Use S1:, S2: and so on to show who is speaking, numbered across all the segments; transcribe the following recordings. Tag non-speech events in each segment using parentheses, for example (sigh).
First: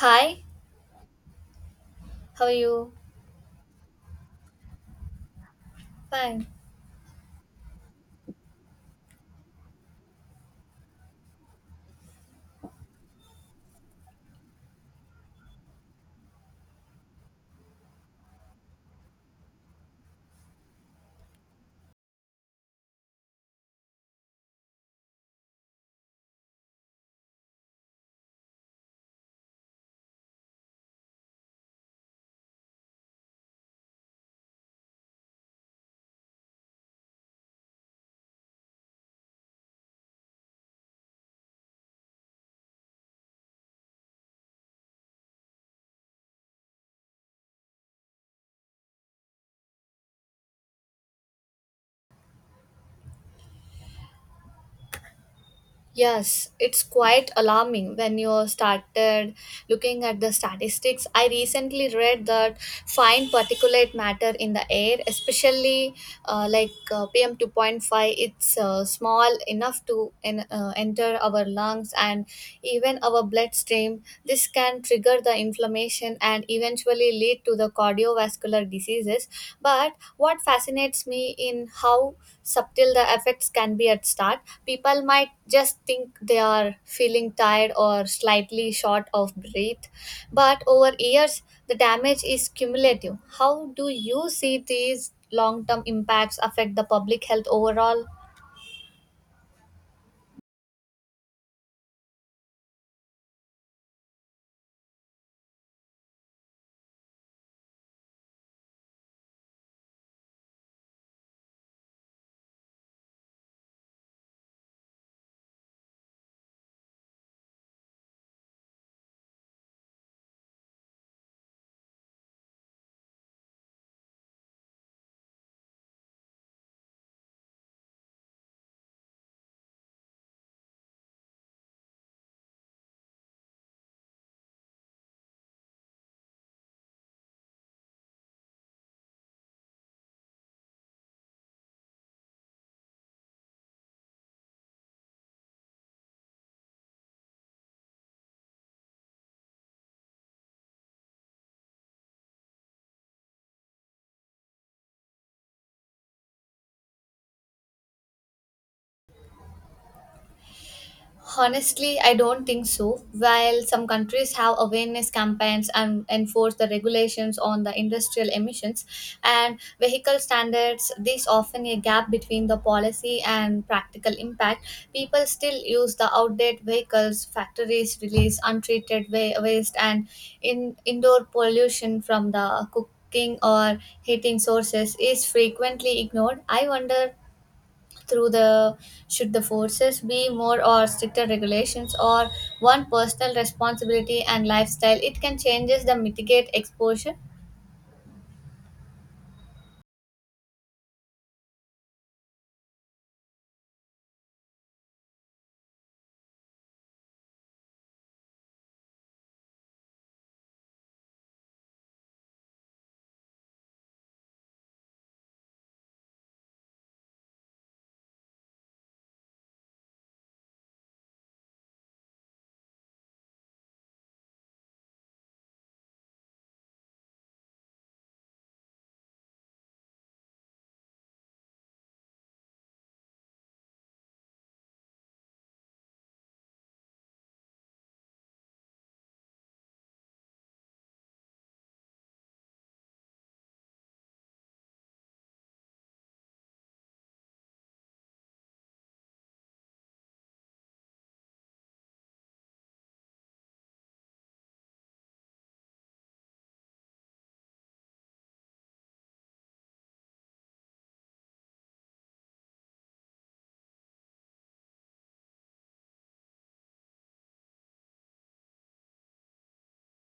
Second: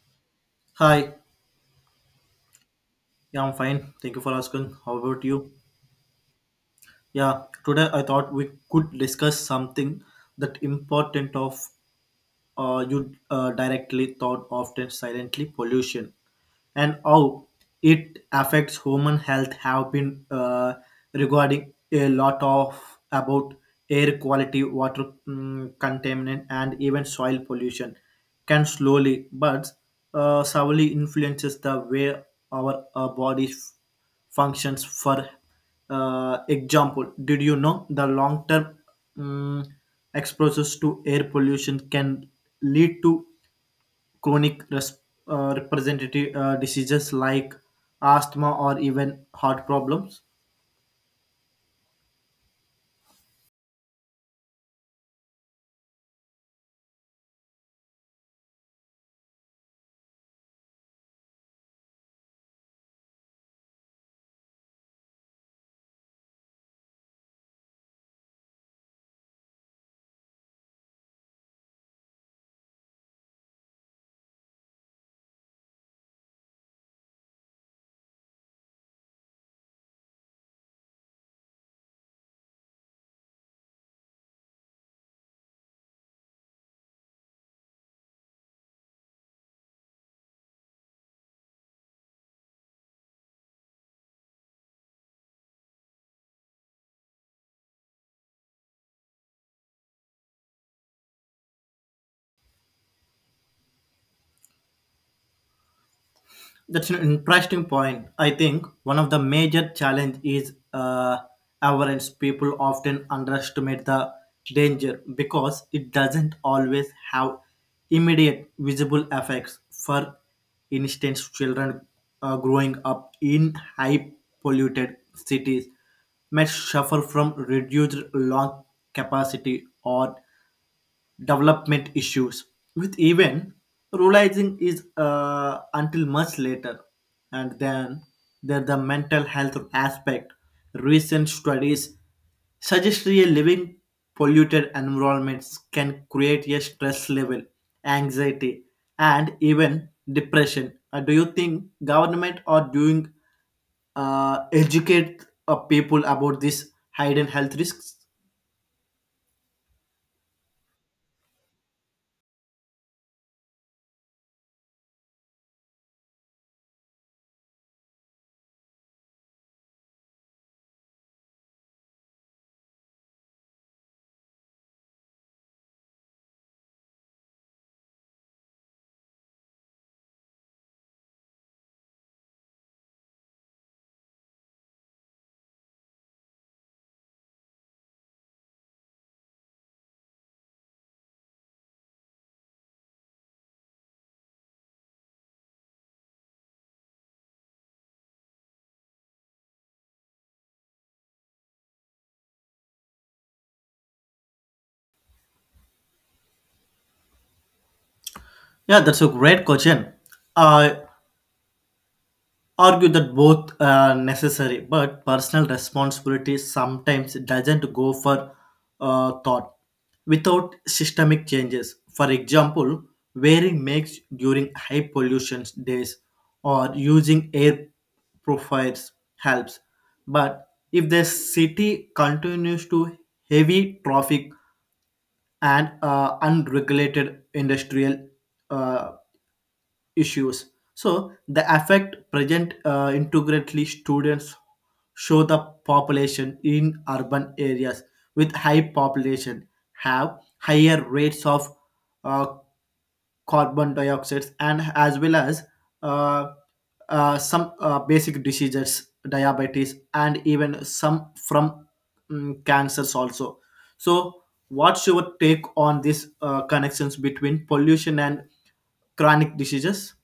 S1: Hi,
S2: Hi,
S1: how are you?
S2: yeah, I'm fine. Thank you for asking. How about you?
S1: Fine.
S2: Yeah, today I thought we could discuss something that important of you directly thought often silently pollution. And how it affects human health have been regarding a lot of about air quality, water contaminant, and even soil pollution can slowly but severely influences the way our body functions. For example, did you know the long term mm, exposures to air pollution can lead to chronic representative diseases like asthma or even heart problems.
S1: Yes, it's quite alarming when you started looking at the statistics. I recently read that fine particulate matter in the air, especially PM 2.5, it's small enough to enter our lungs and even our bloodstream. This can trigger the inflammation and eventually lead to the cardiovascular diseases. But what fascinates me in how subtle the effects can be at start. People might just think they are feeling tired or slightly short of breath, but over years the damage is cumulative. How do you see these long-term impacts affect the public health overall?
S2: That's an interesting point. I think one of the major challenge is awareness. People often underestimate the danger because it doesn't always have immediate visible effects. For instance, children growing up in high polluted cities may suffer from reduced lung capacity or development issues with even realizing is until much later. And then there the mental health aspect, recent studies suggest a living polluted environments can create a stress level, anxiety, and even depression. Do you think government are doing educate people about these hidden health risks?
S1: Honestly, I don't think so. While some countries have awareness campaigns and enforce the regulations on the industrial emissions and vehicle standards, there's often a gap between the policy and practical impact. People still use the outdated vehicles, factories release waste, and in indoor pollution from the cooking or heating sources is frequently ignored. I wonder through the, should the forces be more or stricter regulations, or one personal responsibility and lifestyle it can changes the mitigate exposure.
S2: Yeah, that's a great question. Uh, argue that both are necessary, but personal responsibility sometimes doesn't go for thought without systemic changes. For example, wearing masks during high pollution days or using air purifiers helps. But if the city continues to heavy traffic and unregulated industrial uh, issues. So the effect present integrally students show the population in urban areas with high population have higher rates of uh, carbon dioxide and as well as uh, some basic diseases, diabetes, and even some from cancers also. So, what's your take on these connections between pollution and chronic diseases?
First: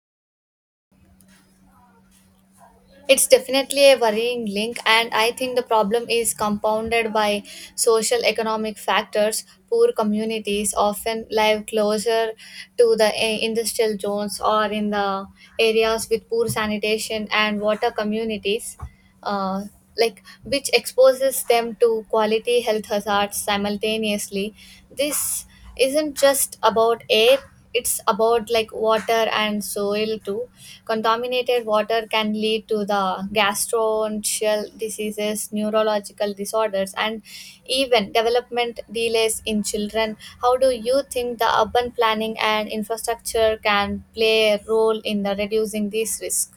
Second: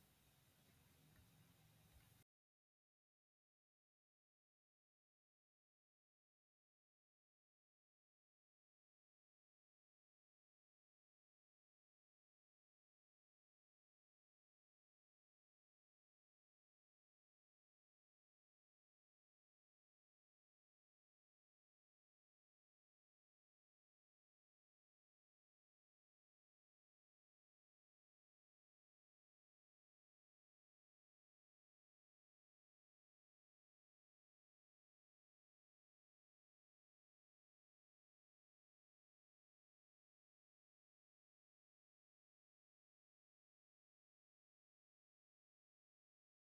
S1: It's definitely a worrying link, and I think the problem is compounded by social economic factors. Poor communities often live closer to the industrial zones or in the areas with poor sanitation and water communities, uh, like, which exposes them to quality health hazards simultaneously. This isn't just about air, it's about like water and soil too. Contaminated water can lead to the gastrointestinal diseases, neurological disorders, and even development delays in children. How do you think the urban planning and infrastructure can play a role in the reducing this risk?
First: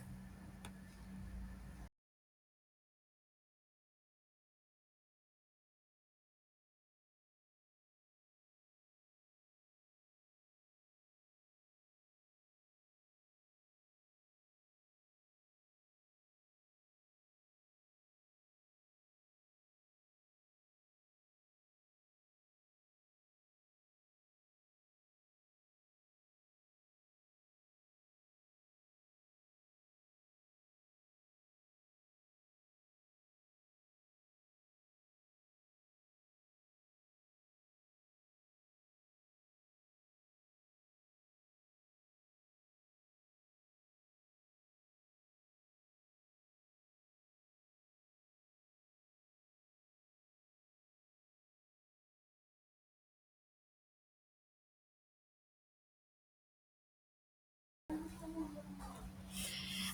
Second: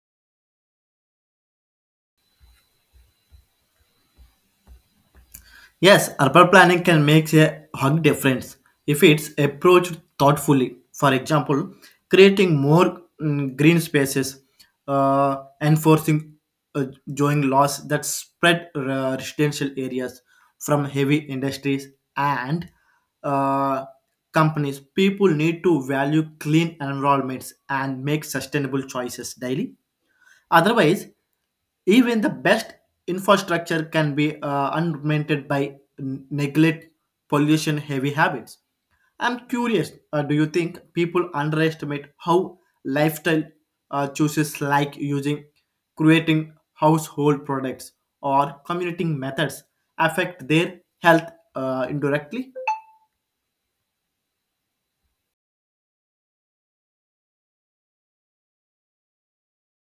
S2: Yes, urban planning can make a hug difference if it's approached thoughtfully. For example, creating more green spaces, uh, enforcing uh, zoning laws that spread residential areas from heavy industries and uh, companies. People need to value clean environments and make sustainable choices daily. Otherwise, even the best infrastructure can be unmented by neglect, pollution, heavy habits. I'm curious, do you think people underestimate how lifestyle choices like using, creating household products or commuting methods affect their health indirectly?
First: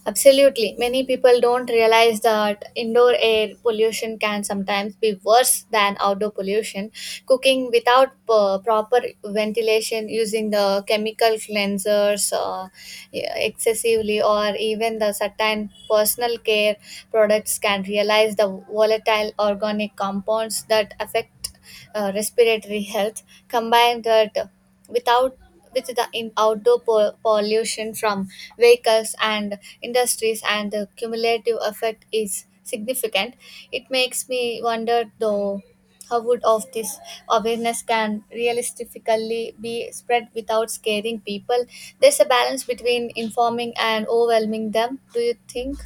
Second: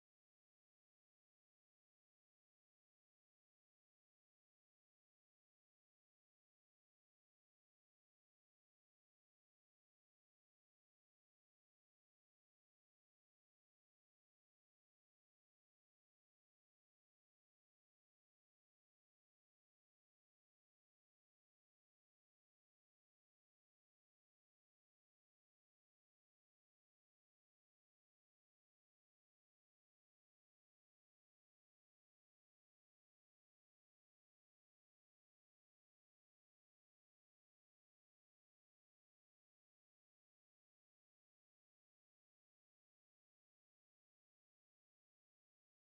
S1: Absolutely. Many people don't realize that indoor air pollution can sometimes be worse than outdoor pollution. Cooking without proper ventilation, using the chemical cleansers, yeah, excessively, or even the certain personal care products can realize the volatile organic compounds that affect respiratory health. Combined that without with the in pollution from vehicles and industries, and the cumulative effect is significant. It makes me wonder though, how would of this awareness can realistically be spread without scaring people? There's a balance between informing and overwhelming them, do you think?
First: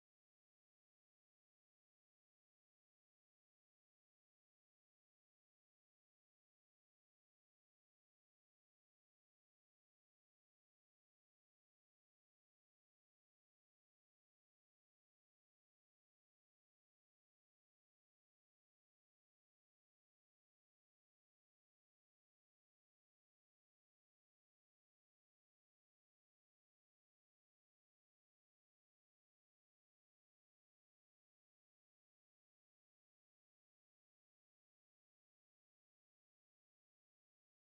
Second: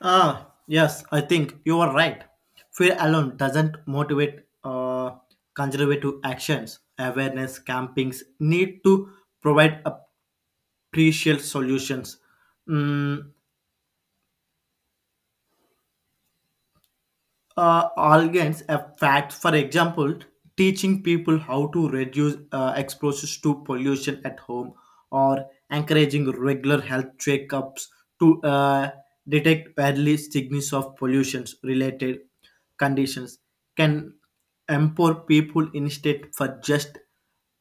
S2: Ah, yes, I think you are right. Fear alone doesn't motivate conservative actions. Awareness campings need to provide a crucial solutions. Mm, organs a fact, for example, teaching people how to reduce exposures to pollution at home or encouraging regular health checkups to detect early signals of pollution related conditions can empower people instead for just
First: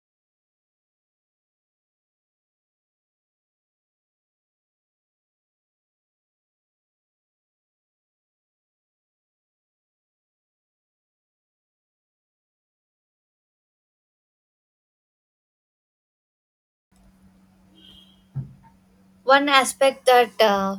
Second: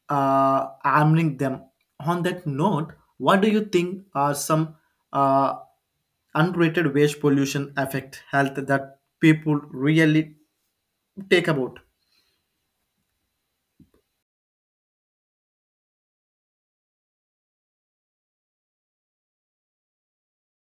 S2: arming them. On that note, what do you think are some uh, untreated waste pollution affect health that people really take about?
S1: One aspect that uh,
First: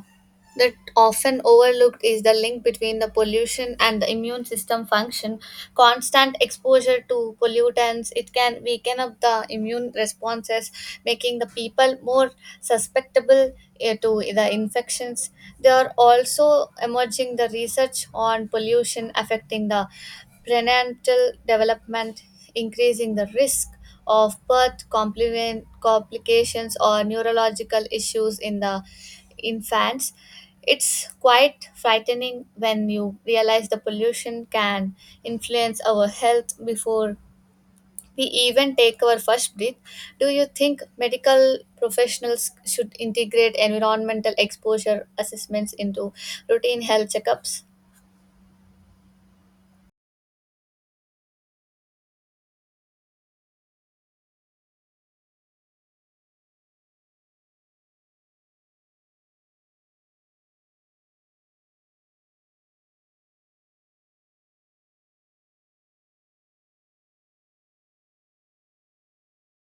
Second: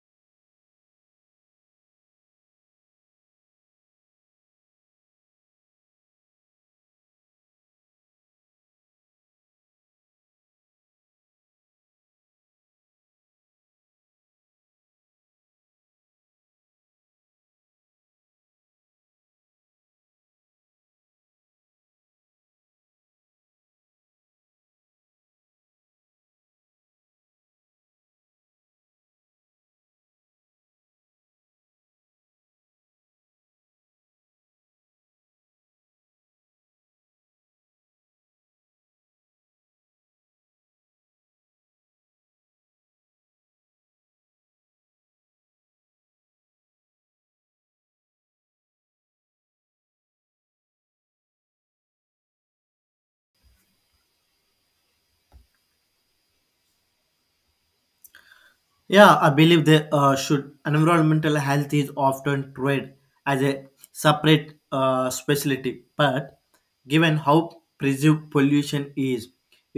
S1: that often overlooked is the link between the pollution and the immune system function. Constant exposure to pollutants it can weaken up the immune responses, making the people more susceptible, to the infections. There are also emerging the research on pollution affecting the prenatal development, increasing the risk of complications or neurological issues in the infants. It's quite frightening when you realize the pollution can influence our health before we even take our first breath. Do you think medical professionals should integrate environmental exposure assessments into routine health checkups?
S2: Yeah, I believe they should. Environmental health is often treated as a separate specialty, but given how perceived pollution is,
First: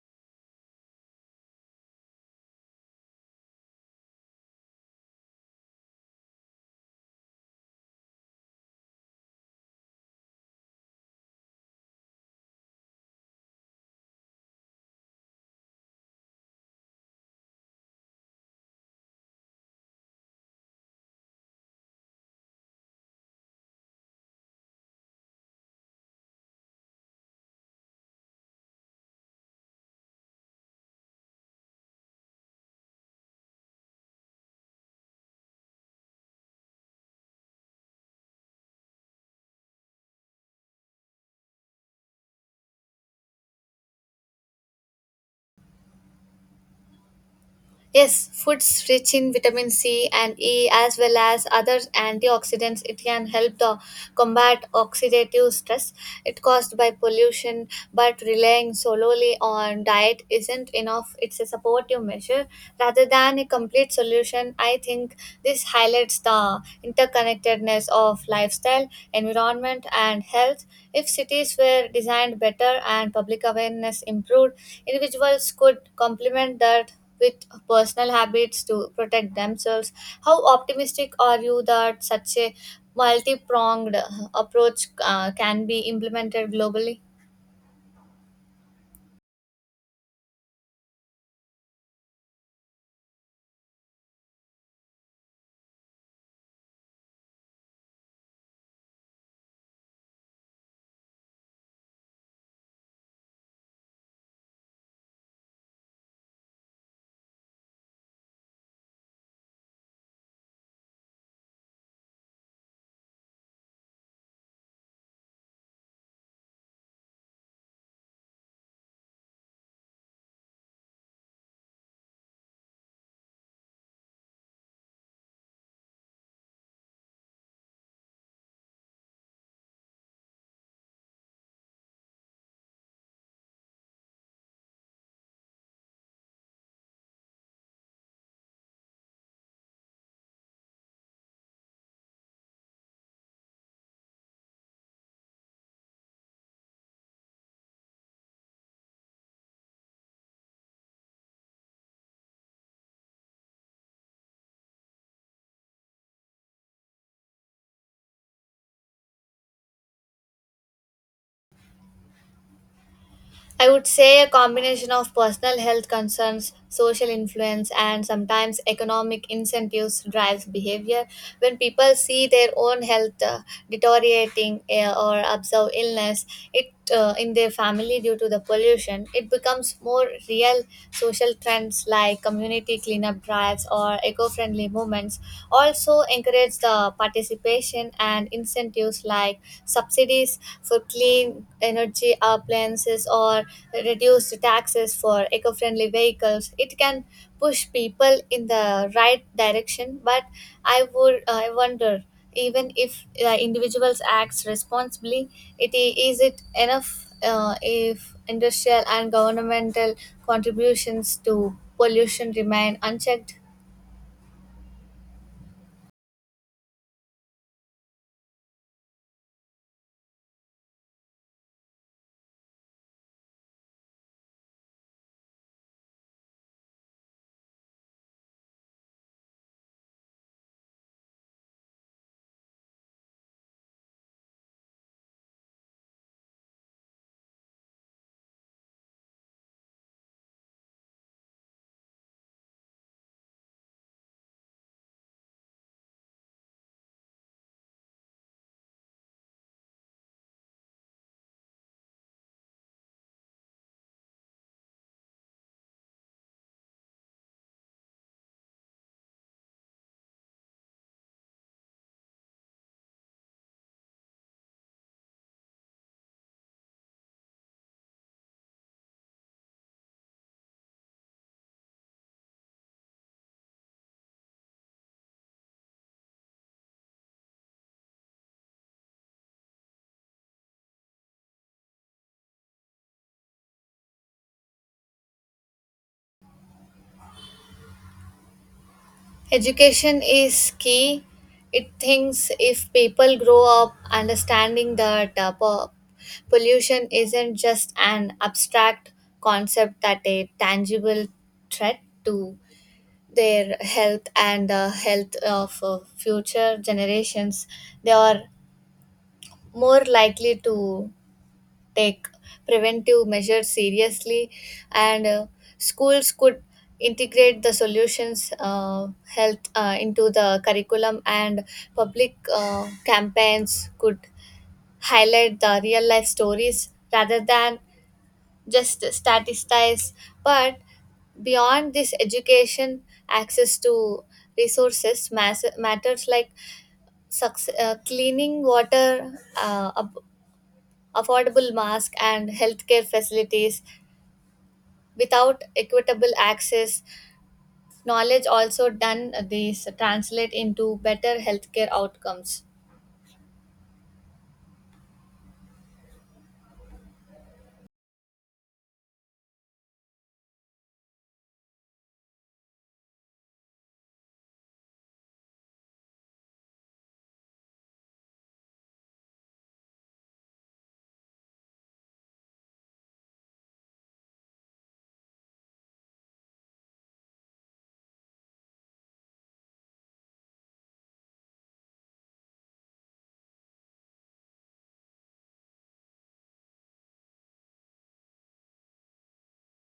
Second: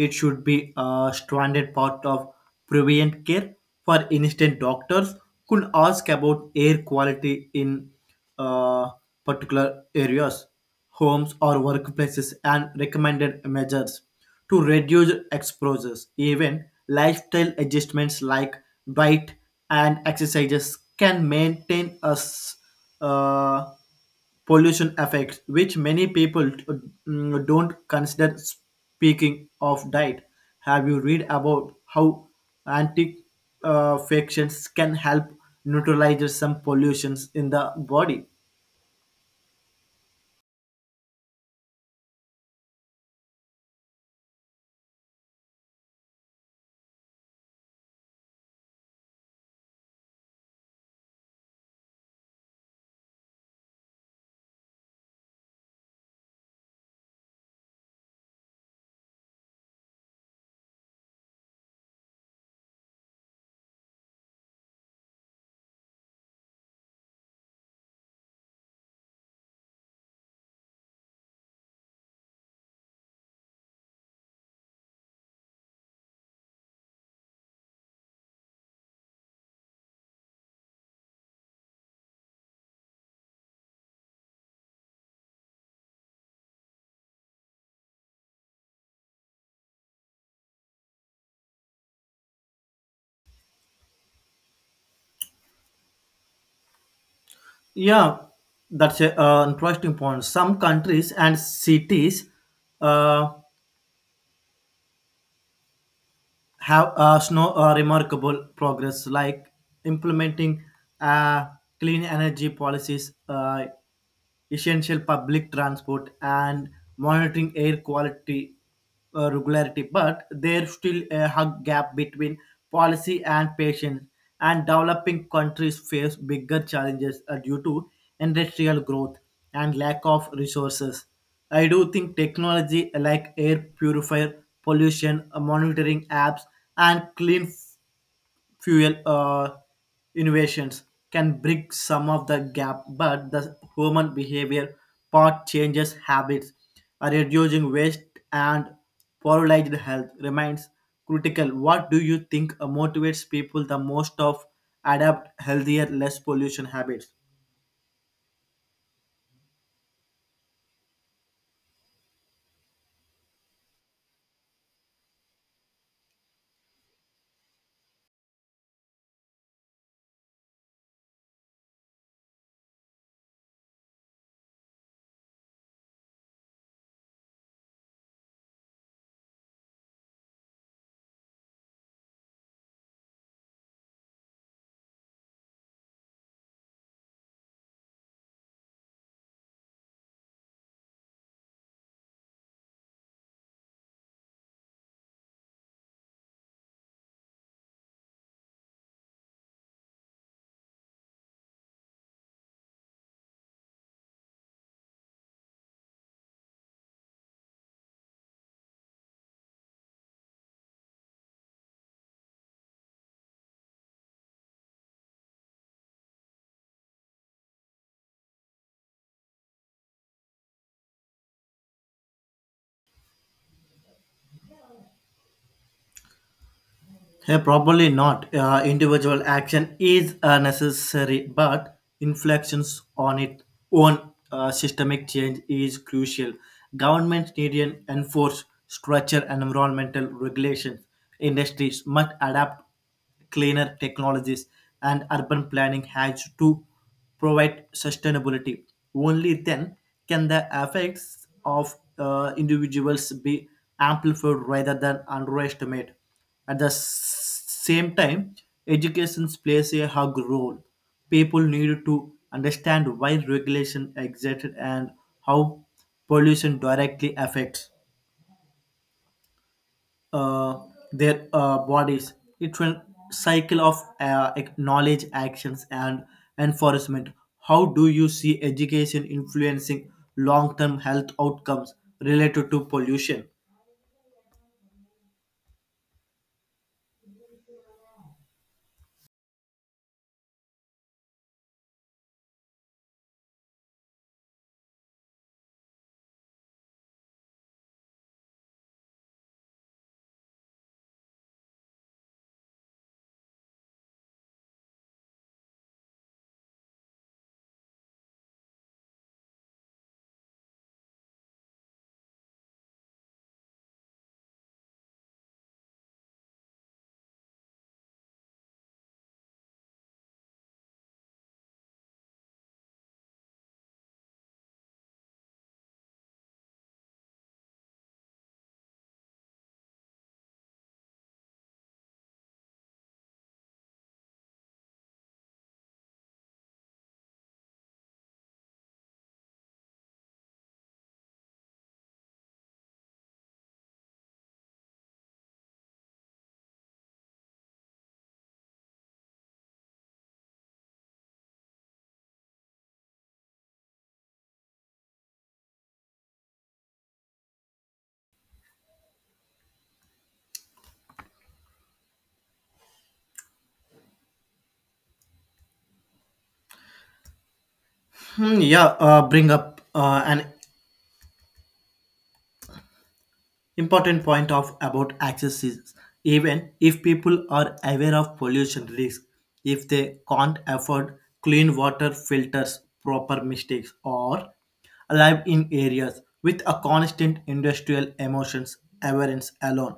S2: it should be a stranded part of preventive care. For instance, doctors could ask about air quality in uh, particular areas, homes, or workplaces and recommended measures to reduce exposures. Even lifestyle adjustments like diet and exercises can maintain us uh, pollution effects, which many people don't consider. Speaking of diet, have you read about how anti factions can help neutralize some pollutions in the body?
S1: Yes, foods rich in vitamin C and E as well as other antioxidants. It can help the combat oxidative stress it caused by pollution, but relying solely on diet isn't enough. It's a supportive measure rather than a complete solution. I think this highlights the interconnectedness of lifestyle, environment, and health. If cities were designed better and public awareness improved, individuals could complement that with personal habits to protect themselves. How optimistic are you that such a multi pronged approach can be implemented globally?
S2: Yeah, that's an interesting point. Some countries and cities uh, have snow, remarkable progress, like implementing uh, clean energy policies. Essential public transport and monitoring air quality regularity, but there's still a hug gap between policy and patients, and developing countries face bigger challenges due to industrial growth and lack of resources. I do think technology like air purifier, pollution monitoring apps, and clean fuel innovations can bridge some of the gap, but the human behavior part changes habits, reducing waste and polarized health remains critical. What do you think motivates people the most of adapt healthier, less pollution habits?
S1: I would say a combination of personal health concerns, social influence, and sometimes economic incentives drives behavior. When people see their own health deteriorating, or observe illness it in their family due to the pollution, it becomes more real. Social trends like community cleanup drives or eco-friendly movements also encourage the participation, and incentives like subsidies for clean energy appliances or reduced taxes for eco-friendly vehicles it can push people in the right direction. But I wonder, even if individuals act responsibly, is it enough if industrial and governmental contributions to pollution remain unchecked?
S2: Probably not. Individual action is necessary, but inflections on its own systemic change is crucial. Governments need to enforce structure and environmental regulations. Industries must adapt cleaner technologies, and urban planning has to provide sustainability. Only then can the effects of individuals be amplified rather than underestimated. At the same time, education plays a hug role. People need to understand why regulation exists and how pollution directly affects uh, their bodies. It will cycle of knowledge, actions, and enforcement. How do you see education influencing long-term health outcomes related to pollution?
S1: Education is key. It thinks if people grow up understanding that pollution isn't just an abstract concept, that a tangible threat to their health and the health of future generations, they are more likely to take preventive measures seriously. And schools could integrate the solutions, health, into the curriculum, and public campaigns could highlight the real life stories rather than just statistics. But beyond this education, access to resources matters, like cleaning water, uh, ab- affordable mask, and healthcare facilities. Without equitable access, knowledge also done these translate into better healthcare outcomes.
S2: Hmm, yeah, bring up an important point of about access is, even if people are aware of pollution risks, if they can't afford clean water filters, proper mistakes, or live in areas with a constant industrial emissions, awareness alone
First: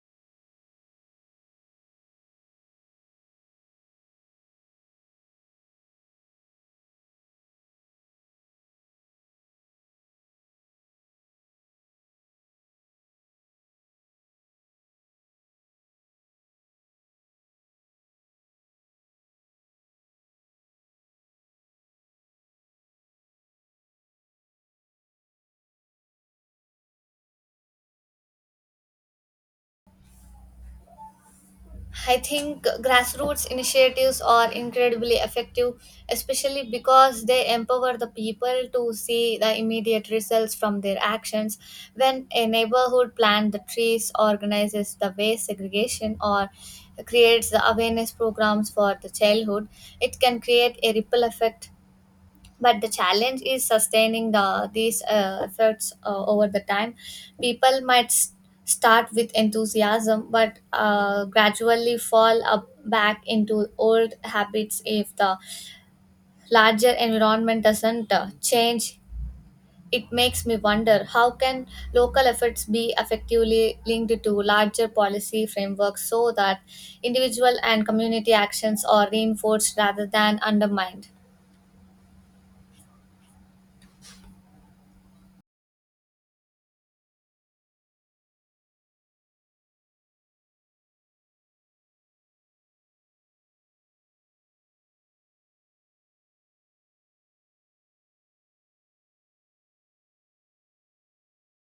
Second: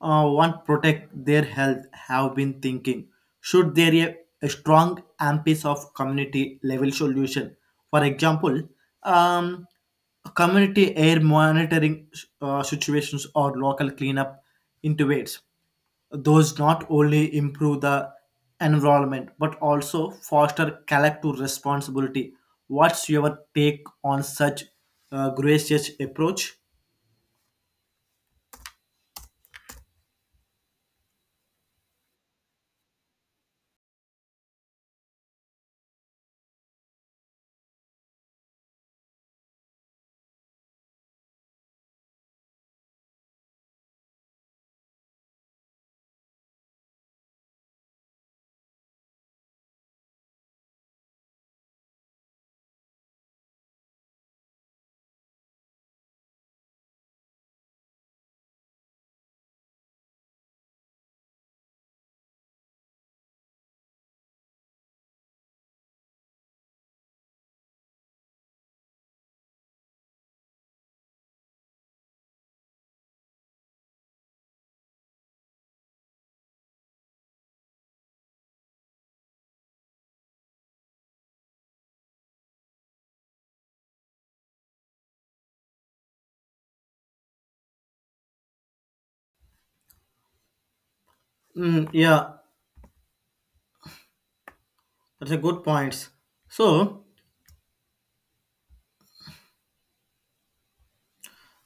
S2: want protect their health. Have been thinking, should there be a strong emphasis of community level solution? For example, um, community air monitoring situations or local cleanup intubates those not only improve the environment but also foster collective responsibility. What's your take on such gracious approach?
S1: I think grassroots initiatives are incredibly effective, especially because they empower the people to see the immediate results from their actions. When a neighborhood plants the trees, organizes the waste segregation, or creates the awareness programs for the childhood, it can create a ripple effect. But the challenge is sustaining the these efforts over the time. People might start with enthusiasm, but gradually fall up back into old habits if the larger environment doesn't change. It makes me wonder, how can local efforts be effectively linked to larger policy frameworks so that individual and community actions are reinforced rather than undermined?
S2: Mm, yeah, that's a good point. so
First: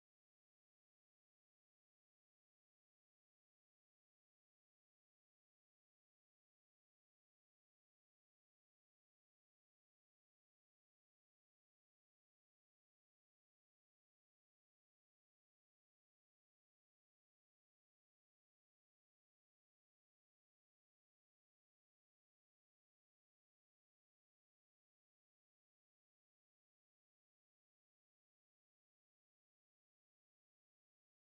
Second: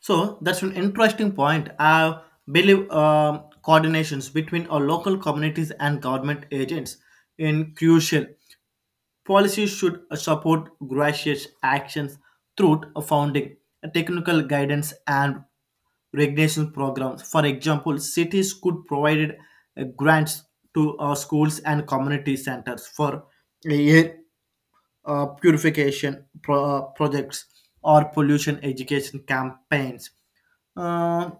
S2: So that's an interesting point. I believe coordinations between our local communities and government agents in crucial. Policies should support gracious actions through a funding, technical guidance, and regulation programs. For example, cities could provide grants to schools and community centers for a year purification projects or pollution education campaigns. Uh,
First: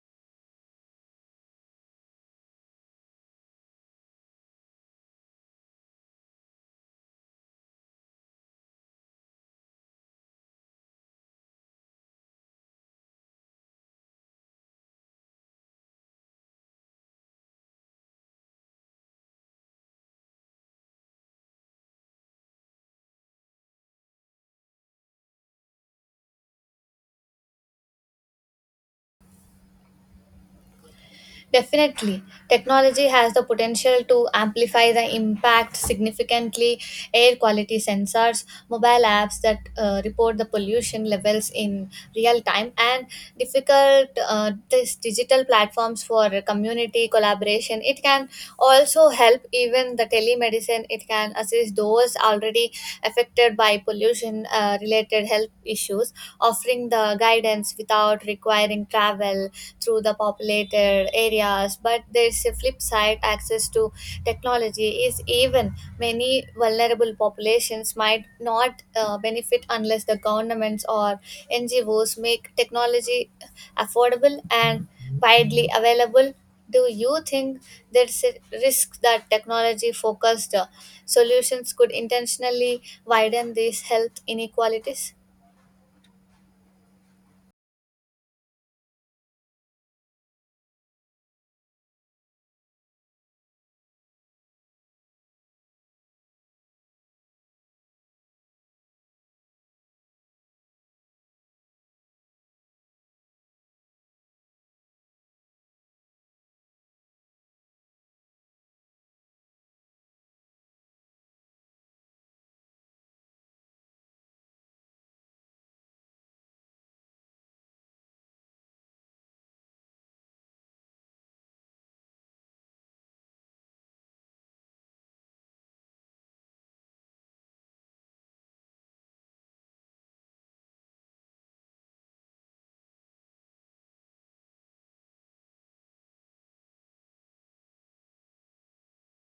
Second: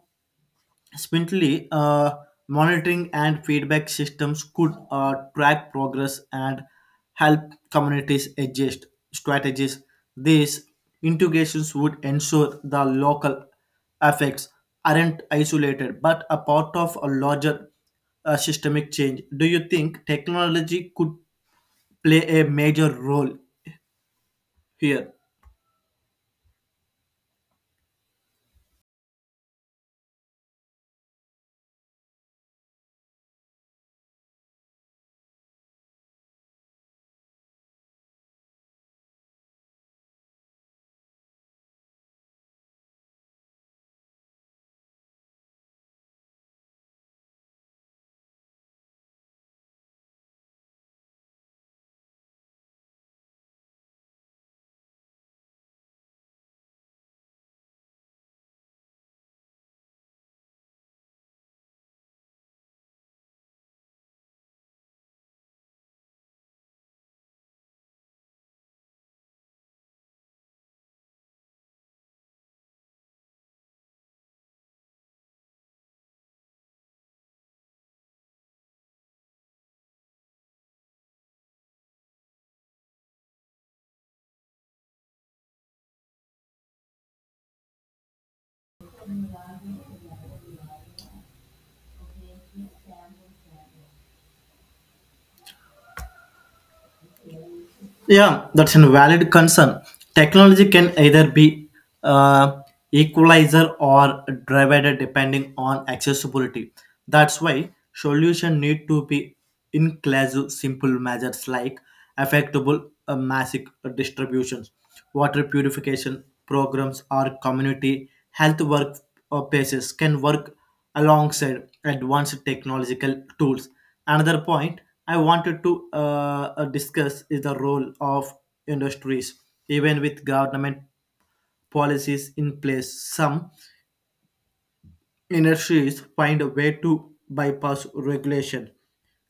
S2: Spindly, monitoring and feedback systems could track progress and help communities adjust strategies. These integrations would ensure the local effects aren't isolated but a part of a larger systemic change. Do you think technology could play a major role here?
S1: Definitely. Technology has the potential to amplify the impact significantly. Air quality sensors, mobile apps that report the pollution levels in real time, and difficult this digital platforms for community collaboration. It can also help even the telemedicine. It can assist those already affected by pollution related health issues, offering the guidance without not requiring travel through the populated areas. But there's a flip side, access to technology is even many vulnerable populations might not benefit unless the governments or NGOs make technology affordable and widely available. Do you think there's a risk that technology focused solutions could intentionally widen these health inequalities?
S2: Yeah, that's a valid concern. Technology can either be uh, equalizer or divider depending on accessibility. That's why solution need to be inclusive simple measures like affectable massive distributions, water purification programs or community health work places can work alongside advanced technological tools. Another point I wanted to discuss is the role of industries. Even with government policies in place, some industries find a way to bypass regulation,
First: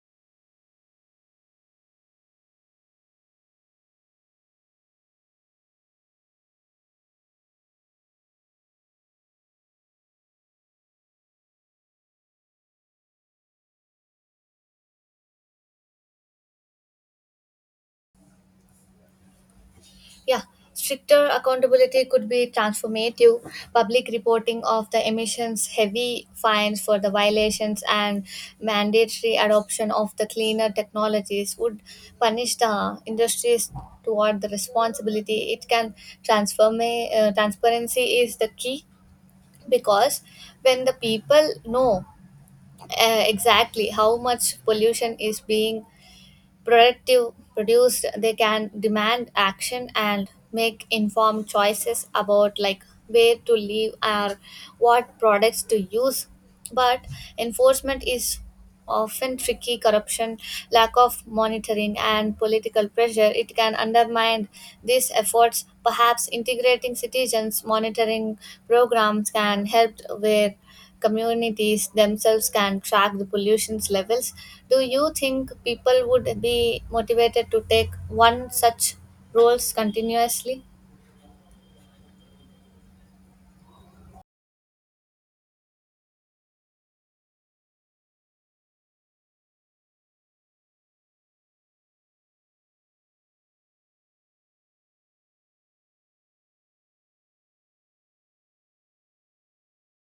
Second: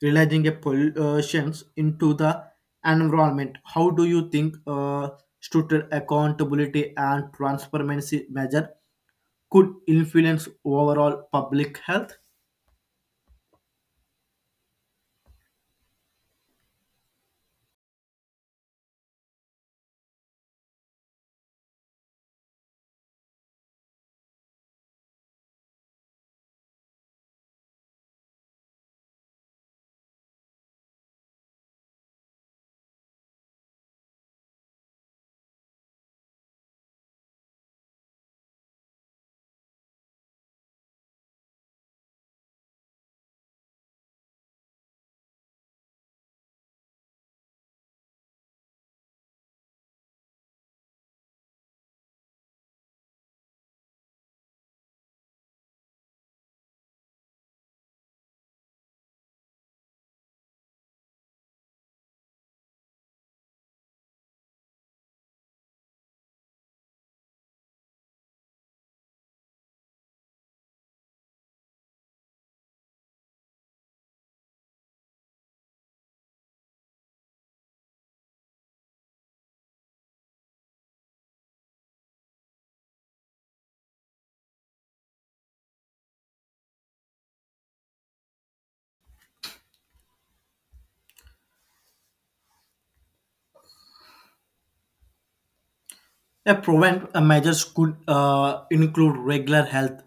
S2: releasing a pollutions into the environment. How do you think stricter accountability and transparency measure could influence overall public health?
S1: Yeah, stricter accountability could be transformative. Public reporting of the emissions, heavy fines for the violations, and mandatory adoption of the cleaner technologies would punish the industries toward the responsibility. It can transform. Transparency is the key, because when the people know exactly how much pollution is being productive produced, they can demand action and make informed choices about like where to live or what products to use. But enforcement is often tricky. Corruption, lack of monitoring, and political pressure it can undermine these efforts. Perhaps integrating citizens monitoring programs can help, where communities themselves can track the pollution's levels. Do you think people would be motivated to take one such roles continuously?
S2: Yeah, prevent measures could include regular health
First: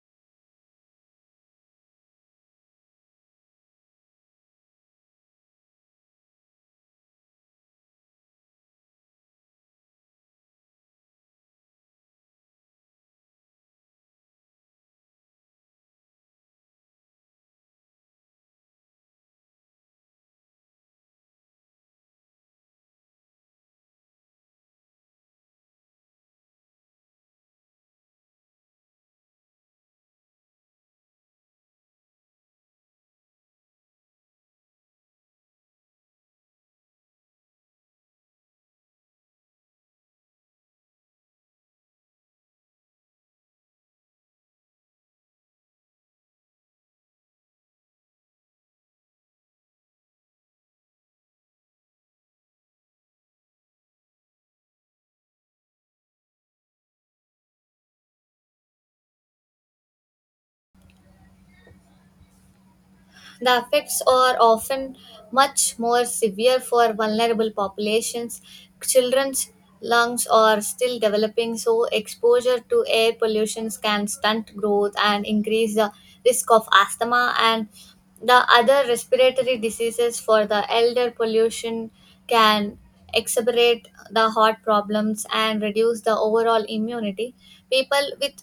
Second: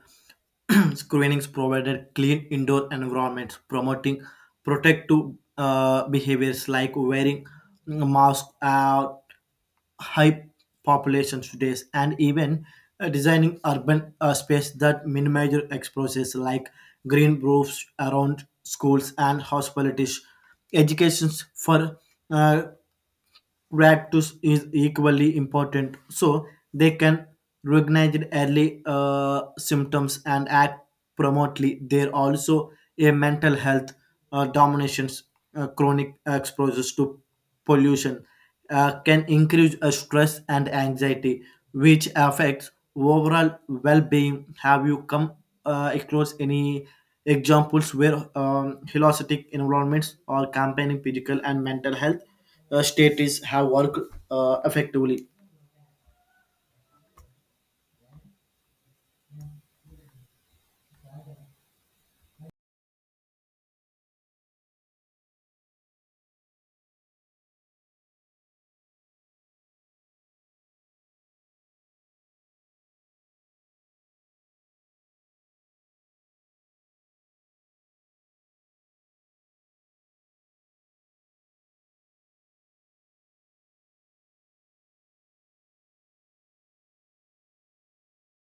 S2: (clears throat) screenings, provided clean indoor environments, promoting protective behaviors like wearing masks, high population days, and even designing urban space that minimize exposures like green roofs around schools and hospitals, educations for uh, rat to is equally important, so they can recognize early symptoms and act promptly. There also a mental health dominations. Chronic exposures to pollution can increase stress and anxiety, which affects overall well-being. Have you come across any examples where holistic environments or campaigning physical and mental health status have worked effectively?
S1: The effects are often much more severe for vulnerable populations. Children's lungs are still developing, so exposure to air pollution can stunt growth and increase the risk of asthma and the other respiratory diseases. For the elder, pollution can exacerbate the heart problems and reduce the overall immunity. People with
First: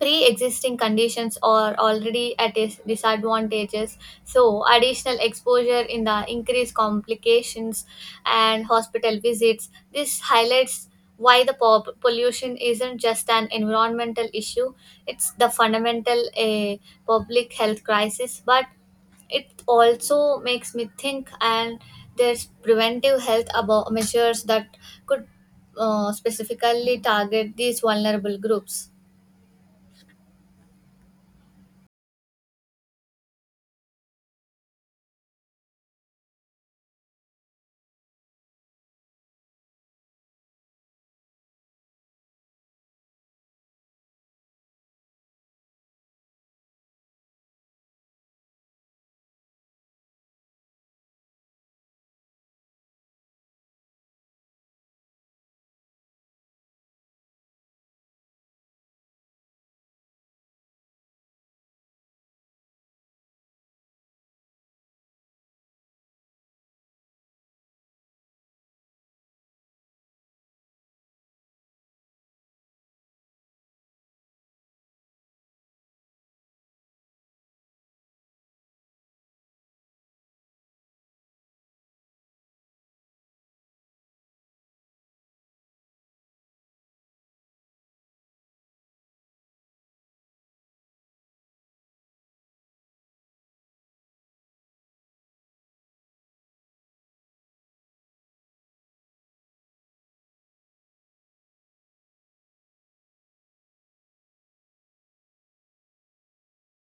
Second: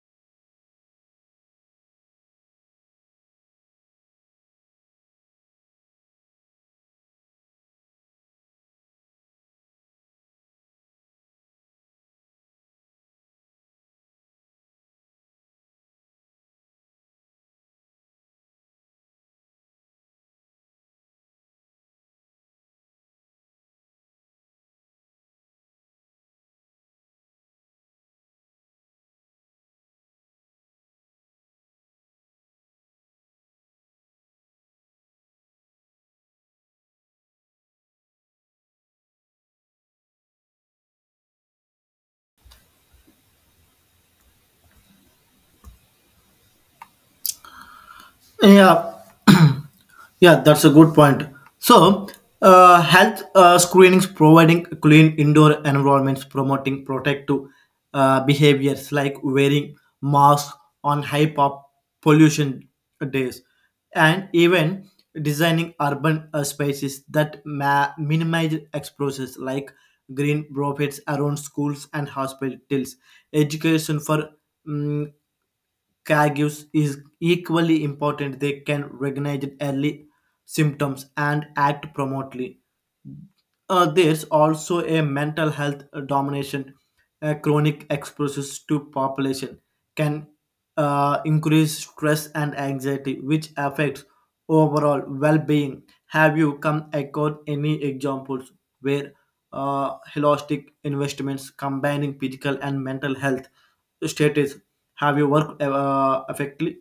S1: pre-existing conditions are already at disadvantages, so additional exposure in the increased complications and hospital visits. This highlights why the pollution isn't just an environmental issue, it's the fundamental a public health crisis. But it also makes me think, and there's preventive health about measures that could specifically target these vulnerable groups.
S2: Yeah, yeah, that's a good point. So, health screenings providing clean indoor environments, promoting protective behaviors like wearing masks on high pop pollution days, and even designing urban spaces that minimize exposures like green profits around schools and hospitals, education for mm, caregivers is equally important. They can recognize early symptoms and act promptly. There's also a mental health domination. Chronic exposures to population can increase stress and anxiety, which affects overall well-being. Have you come across any examples where holistic investments combining physical and mental health status have you worked effectively?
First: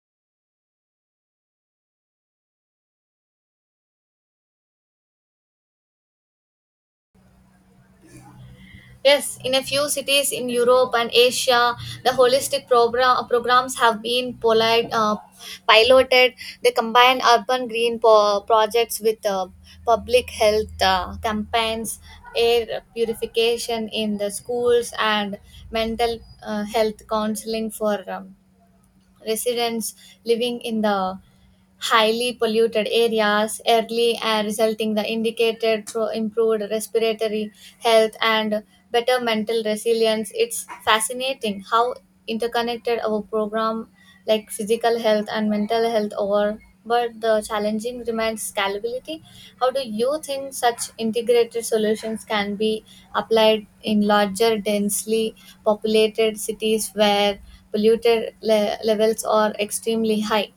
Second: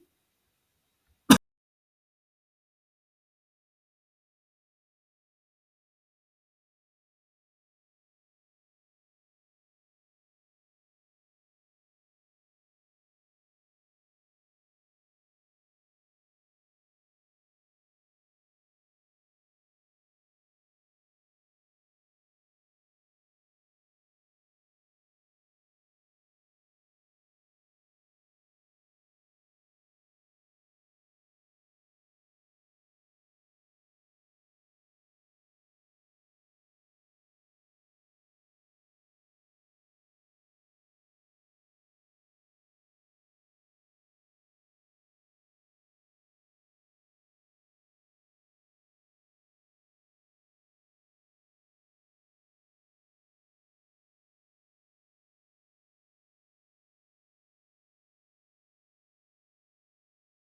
S1: Yes, in a few cities in Europe and Asia, the programs have been piloted. They combine urban projects with public health campaigns, air purification in the schools, and mental health counseling for residents living in the highly polluted areas. Early and resulting the indicated through improved respiratory health and better mental resilience. It's fascinating how interconnected our program, like physical health and mental health, are. But the challenging remains scalability. How do you think such integrated solutions can be applied in larger densely populated cities where levels are extremely high?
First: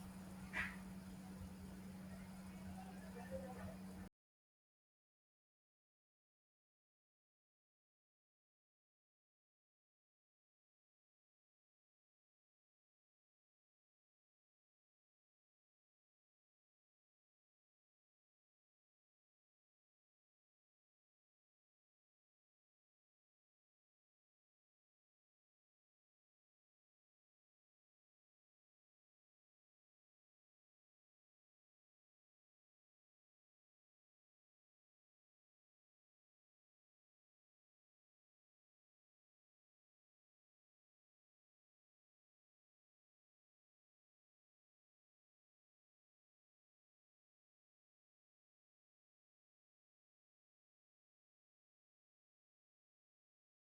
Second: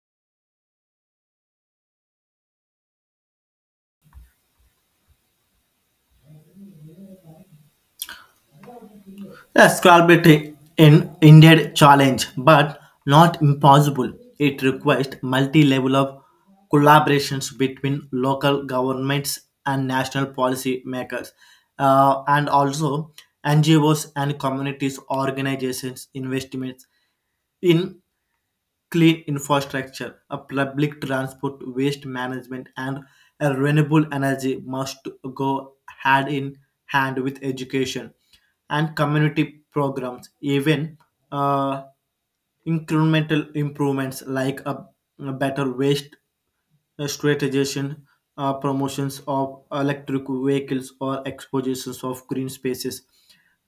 S2: A scalability in indeed challenge, but not impossible. It requires multi-level of collaborations between local governments and national policy makers, and also NGOs and communities organizations investments in clean infrastructure, a public transport, waste management, and a renewable energy must go hand in hand with education and community programs. Even uh, incremental improvements like a better waste strategization, promotions of electric vehicles or expositions of green spaces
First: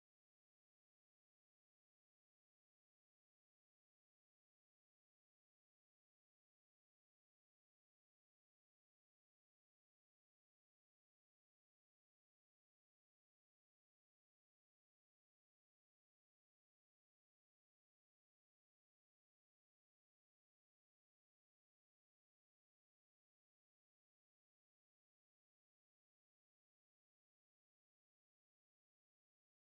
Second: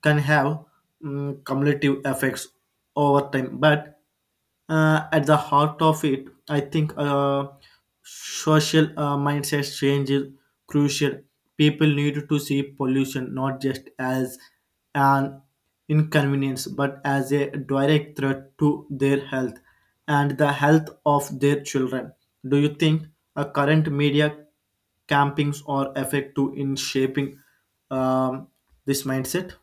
S2: can have cumulative effects over time. But at the heart of it, I think social mindset change is crucial. People need to see pollution not just as an inconvenience but as a direct threat to their health and the health of their children. Do you think current media campings are effective in shaping um, this mindset?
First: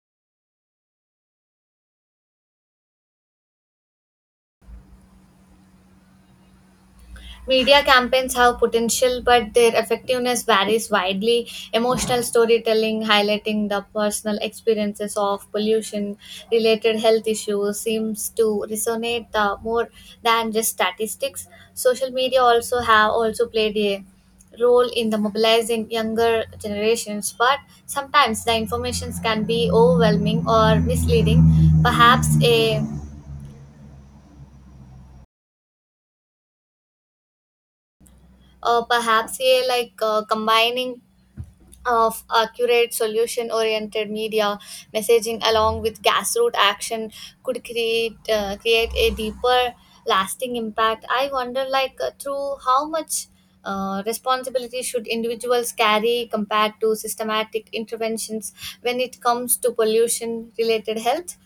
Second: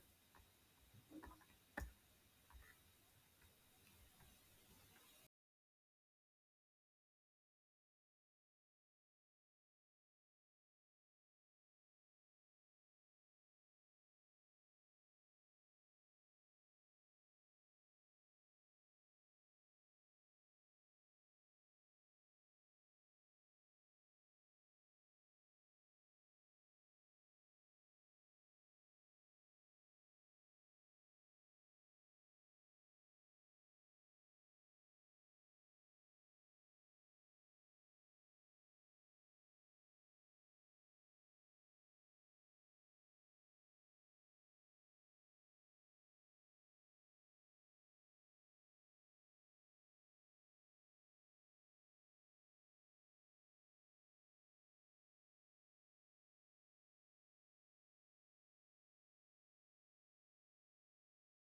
S1: Media campaigns have potential, but their effectiveness varies widely. Emotional storytelling, highlighting the personal experiences of pollution related health issues, seems to resonate the more than just statistics. Social media also have also played a role in the mobilizing younger generations, but sometimes the informations can be overwhelming or misleading. Perhaps a perhaps a like combining of accurate solution oriented media messaging along with grassroots action could create a deeper lasting impact. I wonder, like through how much responsibility should individuals carry compared to systematic interventions when it comes to pollution related health.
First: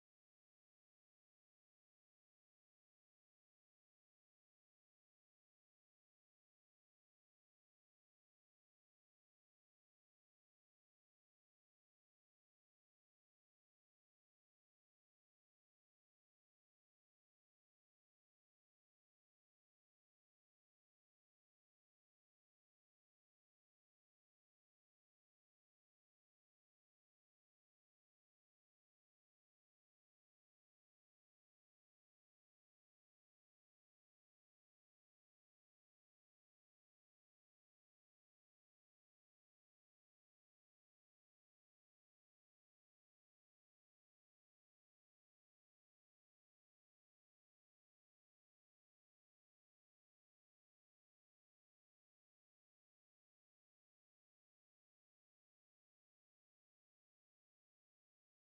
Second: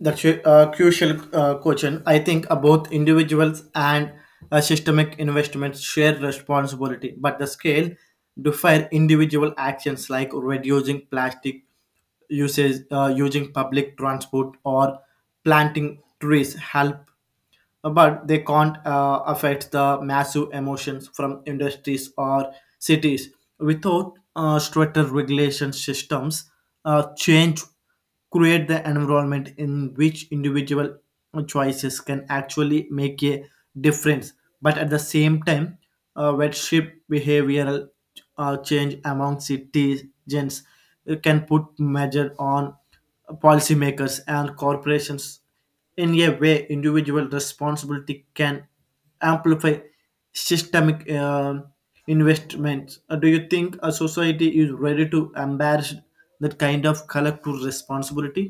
S2: That's a crucial question. I think both individuals and systemic investments share responsibility, but the scale differ individual actions like reducing plastic usage, using public transport, or planting trees help but they can't affect the massive emotions from industries or cities. Without stricter regulation systems, change create the environment in which individual choices can actually make a difference. But at the same time, wet shift behavioral change among citizens can put measure on policymakers and corporations in a way individual responsibility can amplify systemic investments. Do you think a society is ready to embrace that kind of collective responsibility?